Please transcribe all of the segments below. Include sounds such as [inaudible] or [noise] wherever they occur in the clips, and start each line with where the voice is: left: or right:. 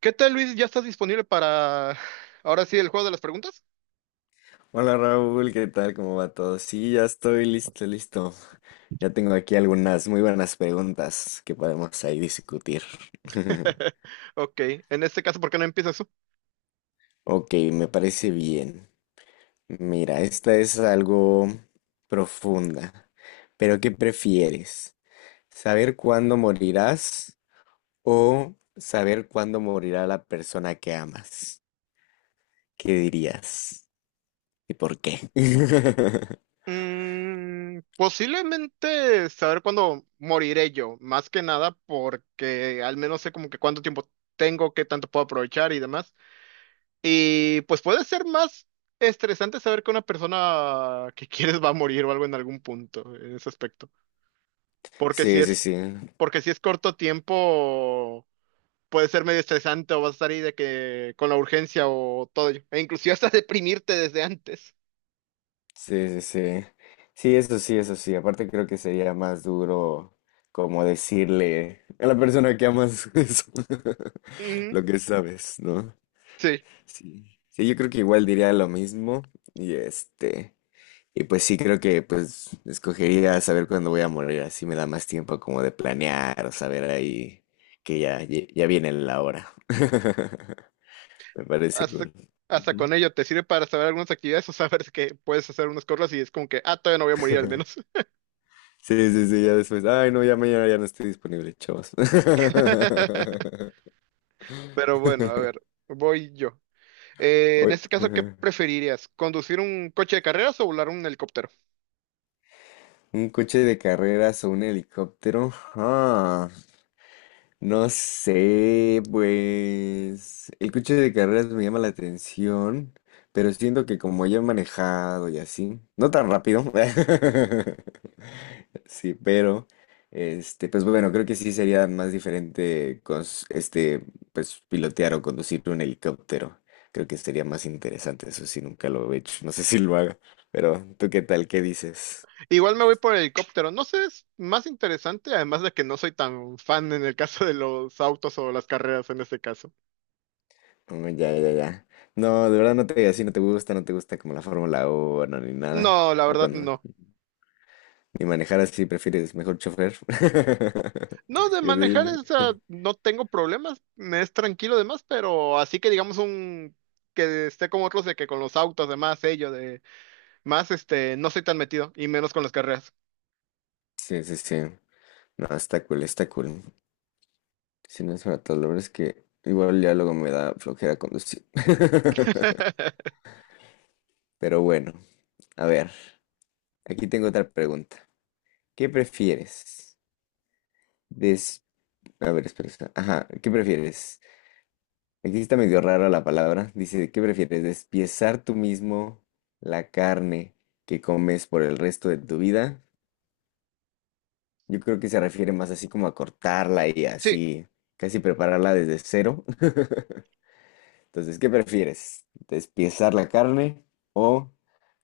right: ¿Qué tal, Luis? ¿Ya estás disponible para ahora sí el juego de las preguntas?
left: Hola Raúl, ¿qué tal? ¿Cómo va todo? Sí, ya estoy listo, listo. Ya tengo aquí algunas muy buenas preguntas que podemos ahí discutir. [laughs]
right: [laughs] Ok, en este caso, ¿por qué no empiezas tú?
left: Ok, me parece bien. Mira, esta es algo profunda. Pero ¿qué prefieres? ¿Saber cuándo morirás o saber cuándo morirá la persona que amas? ¿Qué dirías? ¿Y por qué? [laughs]
right: Posiblemente saber cuándo moriré yo, más que nada porque al menos sé como que cuánto tiempo tengo, qué tanto puedo aprovechar y demás. Y pues puede ser más estresante saber que una persona que [laughs] quieres va a morir o algo en algún punto, en ese aspecto. Porque si
left: Sí, sí,
right: es,
left: sí.
right: porque si es corto tiempo, puede ser medio estresante o vas a estar ahí de que con la urgencia o todo ello. E inclusive hasta deprimirte desde antes.
left: Sí, sí, sí. Sí, eso sí, eso sí. Aparte creo que sería más duro como decirle a la persona que amas [laughs] eso,
right: Ujú.
left: lo que sabes, ¿no?
right: Sí,
left: Sí. Sí, yo creo que igual diría lo mismo y y pues sí, creo que pues escogería saber cuándo voy a morir, así me da más tiempo como de planear o saber ahí que ya, ya viene la hora. [laughs] Me parece
right: hasta,
left: cool.
right: hasta
left: Ujú.
right: con ello te sirve para saber algunas actividades o saber que puedes hacer unas cosas y es como que, ah, todavía no voy a morir al
left: [laughs]
right: menos.
left: Sí, sí, sí, ya después. Ay, no, ya mañana ya no estoy disponible, chavos.
right: [laughs]
left: [laughs]
right: Pero bueno, a ver, voy yo. En
left: Oye,
right: este caso, ¿qué
left: ajá.
right: preferirías? ¿Conducir un coche de carreras o volar un helicóptero?
left: Un coche de carreras o un helicóptero. Ah. No sé, pues el coche de carreras me llama la atención, pero siento que como ya he manejado y así, no tan rápido, [laughs] sí, pero pues bueno, creo que sí sería más diferente pues pilotear o conducir un helicóptero. Creo que sería más interesante, eso sí, nunca lo he hecho, no sé si lo haga, pero ¿tú qué tal? ¿Qué dices?
right: Igual me voy por el helicóptero. No sé, es más interesante, además de que no soy tan fan en el caso de los autos o las carreras en este caso.
left: Oh, ya, ya, ya. No, de verdad no te, así no te gusta, no te gusta como la Fórmula 1 ni nada.
right: No, la
left: O
right: verdad
left: cuando,
right: no.
left: ni manejar así, prefieres mejor chofer. [laughs]
right: No, de
left: Que te
right: manejar
left: lleven.
right: esa no tengo problemas, me es tranquilo demás, pero así que digamos un que esté como otros de que con los autos, de ello de más este, no soy tan metido, y menos con las carreras.
left: Sí, sí, sí. No, está cool, está cool. Si no es para todo, la verdad es que igual ya luego me da flojera conducir. [laughs]
right: [laughs]
left: Pero bueno, a ver, aquí tengo otra pregunta. ¿Qué prefieres? Des... A ver, espera, espera. Ajá, ¿qué prefieres? Aquí está medio rara la palabra. Dice, ¿qué prefieres? ¿Despiezar tú mismo la carne que comes por el resto de tu vida? Yo creo que se refiere más así como a cortarla y
right: Sí,
left: así, casi prepararla desde cero. [laughs] Entonces, ¿qué prefieres? ¿Despiezar la carne o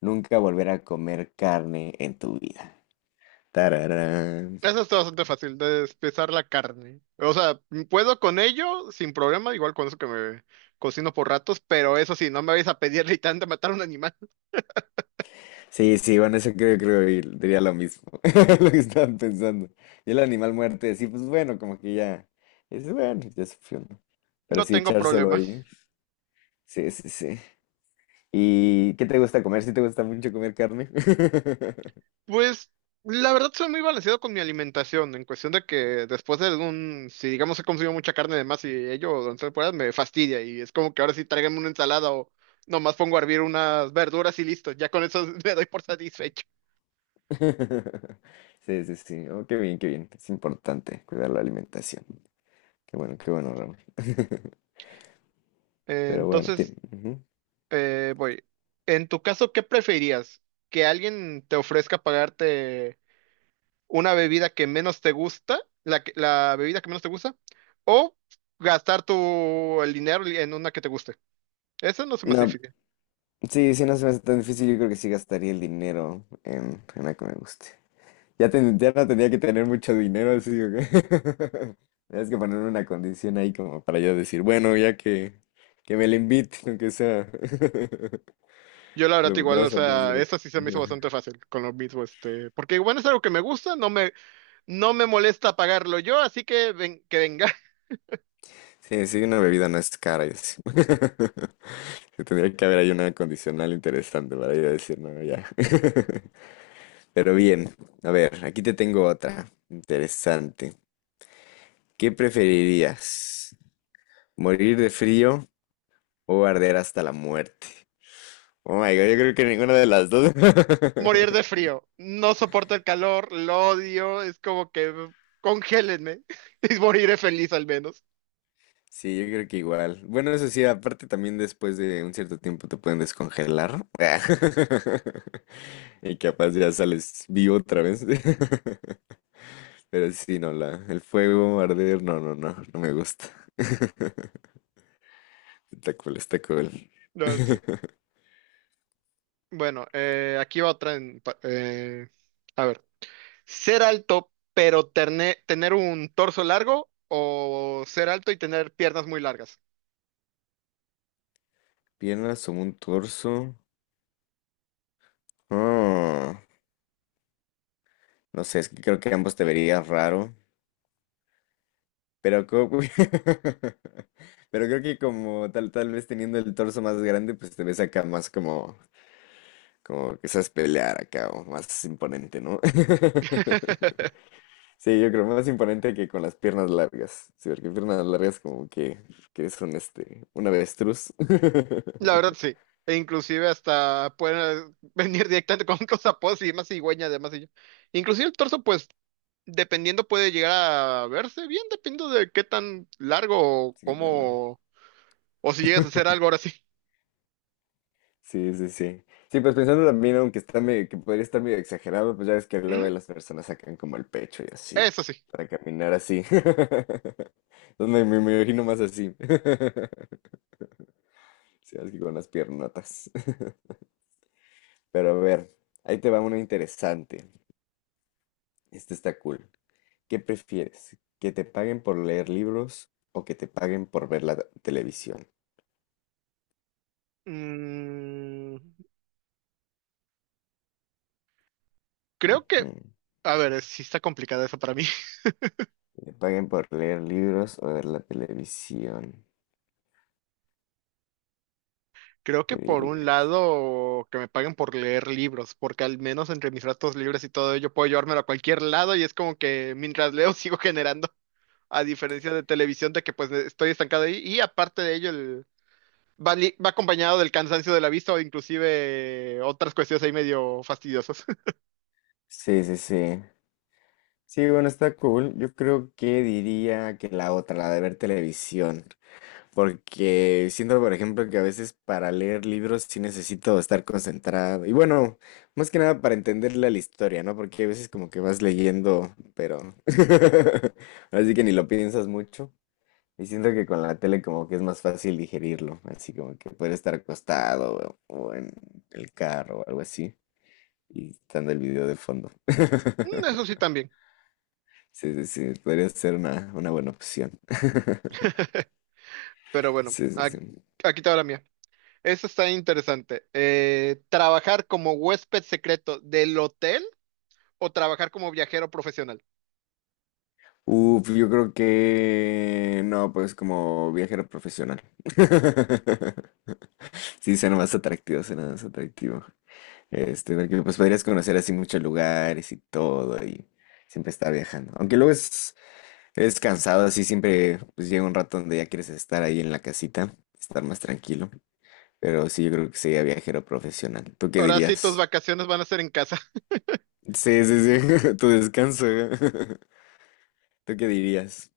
left: nunca volver a comer carne en tu vida? Tararán.
right: eso está bastante fácil, de despezar la carne. O sea, puedo con ello sin problema, igual con eso que me cocino por ratos, pero eso sí, no me vais a pedir [laughs] ni tanto matar a un animal,
left: Sí, sí, bueno, eso creo, creo que diría lo mismo, [laughs] lo que estaban pensando. Y el animal muerte, sí, pues bueno, como que ya, es bueno, ya sufrió, ¿no?
right: [laughs]
left: Pero
right: no
left: sí,
right: tengo
left: echárselo
right: problema.
left: ahí, sí, sí, sí. ¿Y qué te gusta comer? ¿Sí te gusta mucho comer carne? [laughs]
right: Pues la verdad soy muy balanceado con mi alimentación, en cuestión de que después de un, si digamos he consumido mucha carne de más y ello durante temporadas me fastidia y es como que ahora sí tráigame una ensalada o nomás pongo a hervir unas verduras y listo, ya con eso [laughs] me doy por satisfecho.
left: Sí, sí, sí, oh, qué bien, es importante cuidar la alimentación. Qué bueno, Ramón. [laughs] Pero bueno,
right: Entonces,
left: tiene... ujú.
right: voy. En tu caso, ¿qué preferirías? ¿Que alguien te ofrezca pagarte una bebida que menos te gusta, la bebida que menos te gusta, o gastar el dinero en una que te guste? Eso no se me hace
left: No,
right: difícil.
left: sí, sí, no se me hace tan difícil, yo creo que sí gastaría el dinero en algo que me guste. Ya, ya no tenía que tener mucho dinero, así que [laughs] tienes que poner una condición ahí como para yo decir, bueno, ya que me lo invite, aunque sea. [laughs]
right: Yo la verdad
left: Lo, nada
right: igual, o
left: más porque es
right: sea,
left: gratis.
right: esa sí se me hizo bastante
left: [laughs]
right: fácil con lo mismo, porque bueno, es algo que me gusta, no me molesta pagarlo yo, así que ven, que venga. [laughs]
left: Sí, sí, una bebida no es cara y así. [laughs] Sí, tendría que haber ahí una condicional interesante para yo decir, no, ya. [laughs] Pero bien, a ver, aquí te tengo otra interesante. ¿Qué preferirías? ¿Morir de frío o arder hasta la muerte? Oh my God, yo creo que ninguna de las dos.
right: Morir de
left: [laughs]
right: frío, no soporto el calor, lo odio, es como que congélenme [laughs] y moriré feliz al menos.
left: Sí, yo creo que igual. Bueno, eso sí, aparte también después de un cierto tiempo te pueden descongelar. [laughs] Y capaz ya sales vivo otra vez. [laughs] Pero sí, no, la, el fuego, arder, no, no, no, no me gusta. [laughs] Está cool, está cool.
right: La verdad, sí.
left: [laughs]
right: Bueno, aquí va otra a ver, ser alto pero terne- tener un torso largo o ser alto y tener piernas muy largas.
left: Piernas o un torso. Oh, no sé, es que creo que ambos te verías raro. Pero, [laughs] pero creo que como tal, tal vez teniendo el torso más grande, pues te ves acá más como, como que sabes pelear acá, o más imponente, ¿no? [laughs]
right: [laughs]
left: Sí, yo creo más imponente que con las piernas largas. Sí, porque piernas largas como que eres un un avestruz.
right: La
left: [laughs]
right: verdad sí. E inclusive hasta pueden [laughs] venir directamente con [laughs] cosas y más cigüeña además. Y yo. Inclusive el torso, pues, dependiendo puede llegar a verse bien, dependiendo de qué tan largo o
left: Sí, no.
right: cómo, o si llegas a hacer algo
left: [laughs]
right: ahora sí.
left: Sí, sí, sí. Sí, pues pensando también, aunque está medio, que podría estar medio exagerado, pues ya ves que
right: Ujú.
left: luego las personas sacan como el pecho y así,
right: Eso sí.
left: para caminar así. [laughs] Entonces me imagino más así. [laughs] Sí, así con las piernotas. [laughs] Pero a ver, ahí te va una interesante. Este está cool. ¿Qué prefieres? ¿Que te paguen por leer libros o que te paguen por ver la televisión?
right: Mm, creo que,
left: Ujú.
right: a ver, sí está complicada eso para mí. [laughs]
left: Que te paguen por leer libros o ver la televisión.
right: Creo que
left: ¿Qué
right: por un
left: dirías?
right: lado que me paguen por leer libros, porque al menos entre mis ratos libres y todo ello puedo llevármelo a cualquier lado y es como que mientras leo [laughs] sigo generando, a diferencia de televisión, de que pues estoy estancado ahí. Y aparte de ello, va acompañado del cansancio de la vista o inclusive otras cuestiones ahí medio fastidiosas. [laughs]
left: Sí, sí, sí. Sí, bueno, está cool. Yo creo que diría que la otra, la de ver televisión, porque siento, por ejemplo, que a veces para leer libros sí necesito estar concentrado. Y bueno, más que nada para entenderle a la historia, ¿no? Porque a veces como que vas leyendo, pero [laughs] así que ni lo piensas mucho. Y siento que con la tele como que es más fácil digerirlo, así como que puedes estar acostado o en el carro o algo así, y estando el video de fondo.
right: Mm. Eso
left: [laughs]
right: sí también.
left: Sí, sí, sí, podría ser una buena opción. [laughs]
right: [laughs] Pero bueno,
left: Sí, sí, sí.
right: aquí te va la mía. Eso está interesante. ¿Trabajar como huésped secreto del hotel o trabajar como viajero profesional?
left: Uf, yo creo que no, pues como viajero profesional. [laughs] Sí, suena más atractivo, suena más atractivo. Este, porque pues podrías conocer así muchos lugares y todo y siempre estar viajando. Aunque luego es cansado, así siempre pues llega un rato donde ya quieres estar ahí en la casita, estar más tranquilo. Pero sí, yo creo que sería viajero profesional. ¿Tú qué
right: Ahora sí, tus
left: dirías?
right: vacaciones van a ser en casa.
left: Sí, sí, sí, [laughs] tu descanso. [laughs] ¿Tú qué dirías?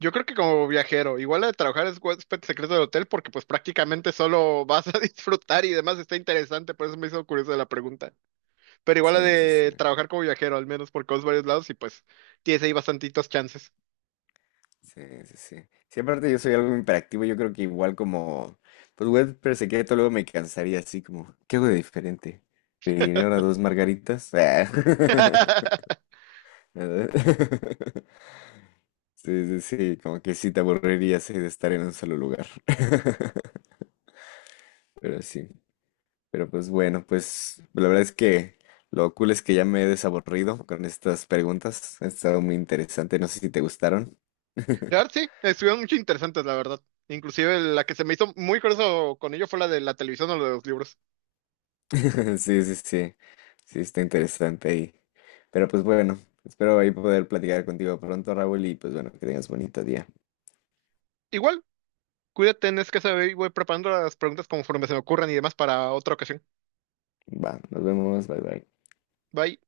right: Yo creo que como viajero, igual la de trabajar es huésped secreto del hotel porque pues prácticamente solo vas a [laughs] disfrutar y demás está interesante, por eso me hizo curiosa la pregunta. Pero igual la
left: Sí, sí, sí,
right: de trabajar como viajero, al menos por vas varios lados y pues tienes ahí bastantitos chances.
left: sí, sí, sí. Sí, aparte yo soy algo imperactivo yo creo que igual como, pues web pero se queda, luego me cansaría así como, ¿qué hago de diferente? ¿Pediré ahora dos margaritas? Ah, [laughs]
right: [laughs]
left: ¿verdad? [laughs] Sí, sí, sí, como que sí te aburrirías de estar en un solo lugar. [laughs] Pero sí. Pero pues bueno, pues la verdad es que lo cool es que ya me he desaburrido con estas preguntas. Ha estado muy interesante. No sé si te gustaron. [laughs]
right: La verdad, sí, estuvieron mucho interesantes, la verdad. Inclusive la que se me hizo muy curioso con ello fue la de la televisión o la de los libros.
left: Sí, sí, sí. Sí, está interesante ahí. Pero pues bueno, espero ahí poder platicar contigo pronto, Raúl, y pues bueno, que tengas bonito día.
right: Igual, cuídate, es que saber y voy preparando las preguntas conforme se me ocurran y demás para otra ocasión.
left: Va, nos vemos, bye bye.
right: Bye.